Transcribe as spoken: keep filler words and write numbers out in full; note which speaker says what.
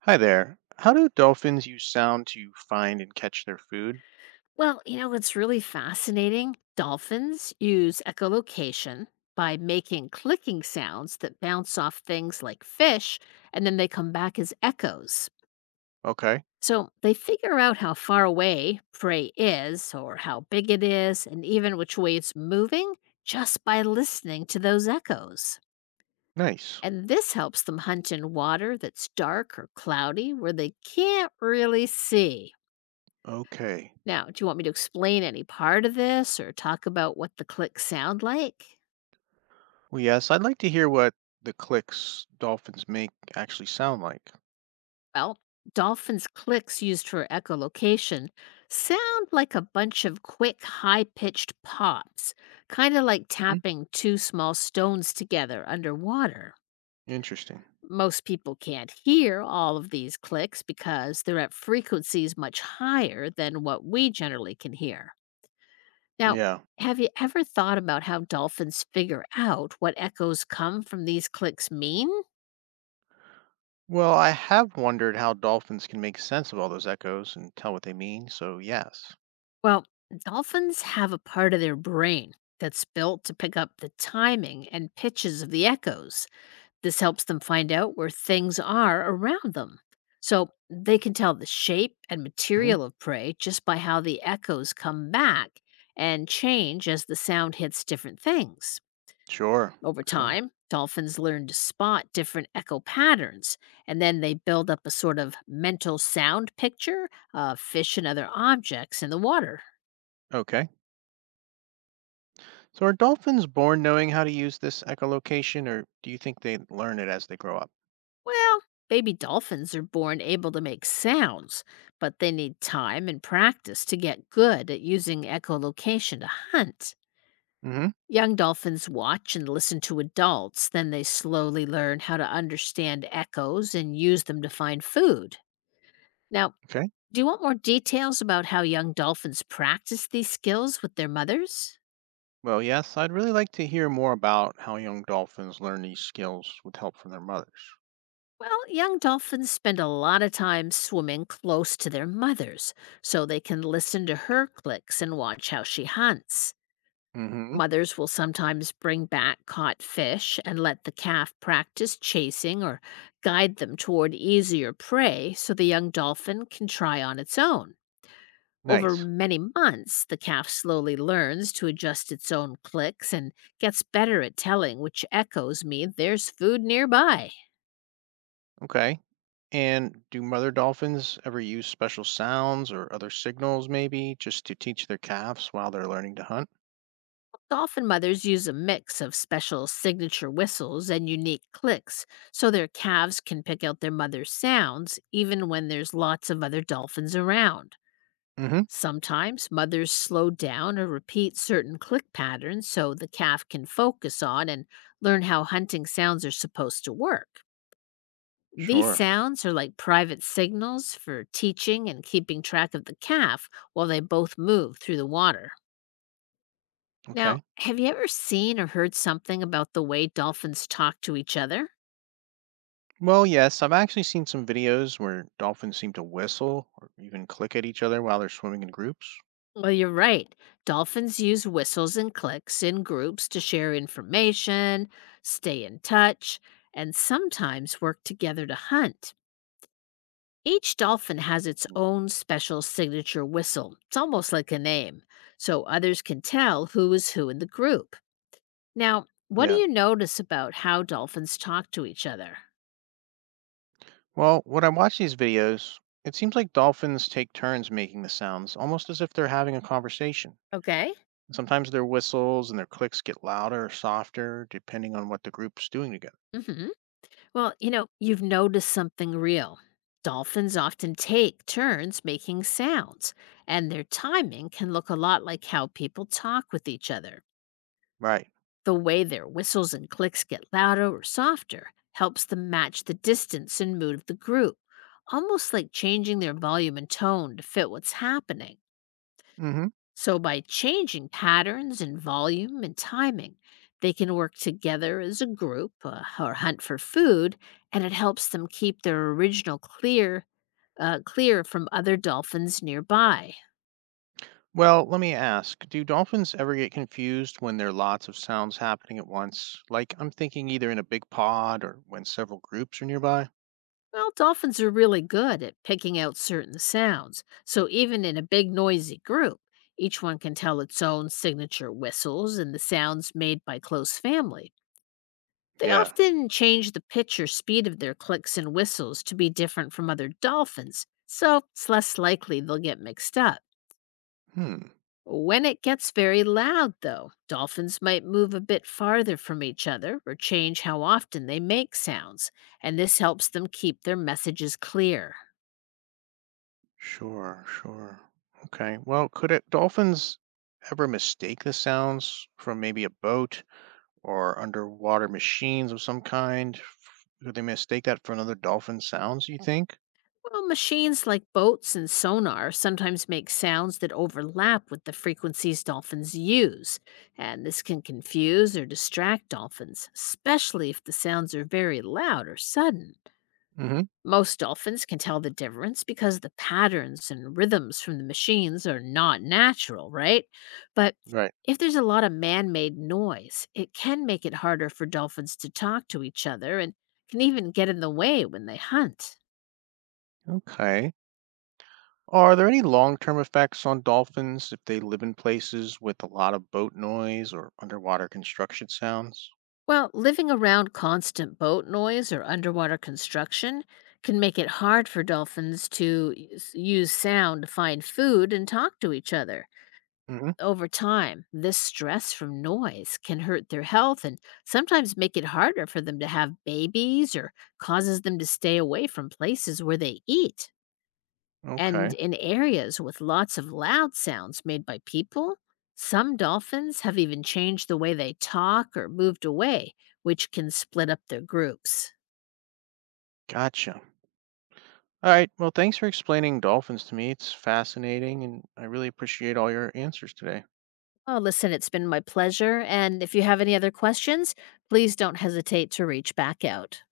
Speaker 1: Hi there. How do dolphins use sound to find and catch their food?
Speaker 2: Well, you know, it's really fascinating. Dolphins use echolocation by making clicking sounds that bounce off things like fish, and then they come back as echoes.
Speaker 1: Okay,
Speaker 2: So they figure out how far away prey is, or how big it is, and even which way it's moving just by listening to those echoes.
Speaker 1: nice.
Speaker 2: And this helps them hunt in water that's dark or cloudy where they can't really see.
Speaker 1: Okay.
Speaker 2: Now, do you want me to explain any part of this or talk about what the clicks sound like?
Speaker 1: Well, yes, I'd like to hear what the clicks dolphins make actually sound like.
Speaker 2: Well, dolphins' clicks used for echolocation sound like a bunch of quick, high pitched pops, kind of like
Speaker 1: Hmm?
Speaker 2: tapping two small stones together underwater.
Speaker 1: Interesting.
Speaker 2: Most people can't hear all of these clicks because they're at frequencies much higher than what we generally can hear. Now,
Speaker 1: Yeah.
Speaker 2: have you ever thought about how dolphins figure out what echoes come from these clicks mean?
Speaker 1: Well, I have wondered how dolphins can make sense of all those echoes and tell what they mean, so yes.
Speaker 2: Well, dolphins have a part of their brain that's built to pick up the timing and pitches of the echoes. This helps them find out where things are around them. So they can tell the shape and
Speaker 1: Hmm.
Speaker 2: material of prey just by how the echoes come back and change as the sound hits different things.
Speaker 1: Sure,
Speaker 2: Over
Speaker 1: sure.
Speaker 2: time, dolphins learn to spot different echo patterns, and then they build up a sort of mental sound picture of fish and other objects in the water.
Speaker 1: Okay. So are dolphins born knowing how to use this echolocation, or do you think they learn it as they grow up?
Speaker 2: Well, baby dolphins are born able to make sounds, but they need time and practice to get good at using echolocation to hunt.
Speaker 1: Hmm.
Speaker 2: Young dolphins watch and listen to adults, then they slowly learn how to understand echoes and use them to find food. Now,
Speaker 1: Okay.
Speaker 2: do you want more details about how young dolphins practice these skills with their mothers?
Speaker 1: Well, yes, I'd really like to hear more about how young dolphins learn these skills with help from their mothers.
Speaker 2: Well, young dolphins spend a lot of time swimming close to their mothers so they can listen to her clicks and watch how she hunts.
Speaker 1: Hmm.
Speaker 2: Mothers will sometimes bring back caught fish and let the calf practice chasing or guide them toward easier prey so the young dolphin can try on its own. Over
Speaker 1: Nice.
Speaker 2: many months, the calf slowly learns to adjust its own clicks and gets better at telling which echoes mean there's food nearby.
Speaker 1: Okay. And do mother dolphins ever use special sounds or other signals, maybe, just to teach their calves while they're learning to hunt?
Speaker 2: Dolphin mothers use a mix of special signature whistles and unique clicks so their calves can pick out their mother's sounds even when there's lots of other dolphins around.
Speaker 1: Hmm.
Speaker 2: Sometimes mothers slow down or repeat certain click patterns so the calf can focus on and learn how hunting sounds are supposed to work. These
Speaker 1: Sure.
Speaker 2: sounds are like private signals for teaching and keeping track of the calf while they both move through the water. Now,
Speaker 1: Okay.
Speaker 2: have you ever seen or heard something about the way dolphins talk to each other?
Speaker 1: Well, yes, I've actually seen some videos where dolphins seem to whistle or even click at each other while they're swimming in groups.
Speaker 2: Well, you're right. Dolphins use whistles and clicks in groups to share information, stay in touch, and sometimes work together to hunt. Each dolphin has its own special signature whistle. It's almost like a name, so others can tell who is who in the group. Now, what do
Speaker 1: Yeah.
Speaker 2: you notice about how dolphins talk to each other?
Speaker 1: Well, when I watch these videos, it seems like dolphins take turns making the sounds, almost as if they're having a conversation.
Speaker 2: Okay.
Speaker 1: Sometimes their whistles and their clicks get louder or softer, depending on what the group's doing together.
Speaker 2: Hmm. Well, you know, you've noticed something real. Dolphins often take turns making sounds, and their timing can look a lot like how people talk with each other.
Speaker 1: Right.
Speaker 2: The way their whistles and clicks get louder or softer helps them match the distance and mood of the group, almost like changing their volume and tone to fit what's happening.
Speaker 1: Mm-hmm.
Speaker 2: So, by changing patterns and volume and timing, they can work together as a group uh, or hunt for food, and it helps them keep their original clear uh, clear from other dolphins nearby.
Speaker 1: Well, let me ask, do dolphins ever get confused when there are lots of sounds happening at once? Like, I'm thinking either in a big pod or when several groups are nearby?
Speaker 2: Well, dolphins are really good at picking out certain sounds, so even in a big noisy group, each one can tell its own signature whistles and the sounds made by close family. They
Speaker 1: Yeah.
Speaker 2: often change the pitch or speed of their clicks and whistles to be different from other dolphins, so it's less likely they'll get mixed up.
Speaker 1: Hmm.
Speaker 2: When it gets very loud, though, dolphins might move a bit farther from each other or change how often they make sounds, and this helps them keep their messages clear.
Speaker 1: Sure, sure. Okay. Well, could it, dolphins ever mistake the sounds from maybe a boat or underwater machines of some kind? F- Could they mistake that for another dolphin sounds, you think?
Speaker 2: Well, machines like boats and sonar sometimes make sounds that overlap with the frequencies dolphins use, and this can confuse or distract dolphins, especially if the sounds are very loud or sudden.
Speaker 1: Hmm.
Speaker 2: Most dolphins can tell the difference because the patterns and rhythms from the machines are not natural, right? But
Speaker 1: Right.
Speaker 2: if there's a lot of man made noise, it can make it harder for dolphins to talk to each other and can even get in the way when they hunt.
Speaker 1: Okay. Are there any long-term effects on dolphins if they live in places with a lot of boat noise or underwater construction sounds?
Speaker 2: Well, living around constant boat noise or underwater construction can make it hard for dolphins to use use sound to find food and talk to each other.
Speaker 1: Hmm.
Speaker 2: Over time, this stress from noise can hurt their health and sometimes make it harder for them to have babies or causes them to stay away from places where they eat. And
Speaker 1: Okay.
Speaker 2: in areas with lots of loud sounds made by people, some dolphins have even changed the way they talk or moved away, which can split up their groups.
Speaker 1: Gotcha. All right. Well, thanks for explaining dolphins to me. It's fascinating, and I really appreciate all your answers today.
Speaker 2: Oh, listen, it's been my pleasure. And if you have any other questions, please don't hesitate to reach back out.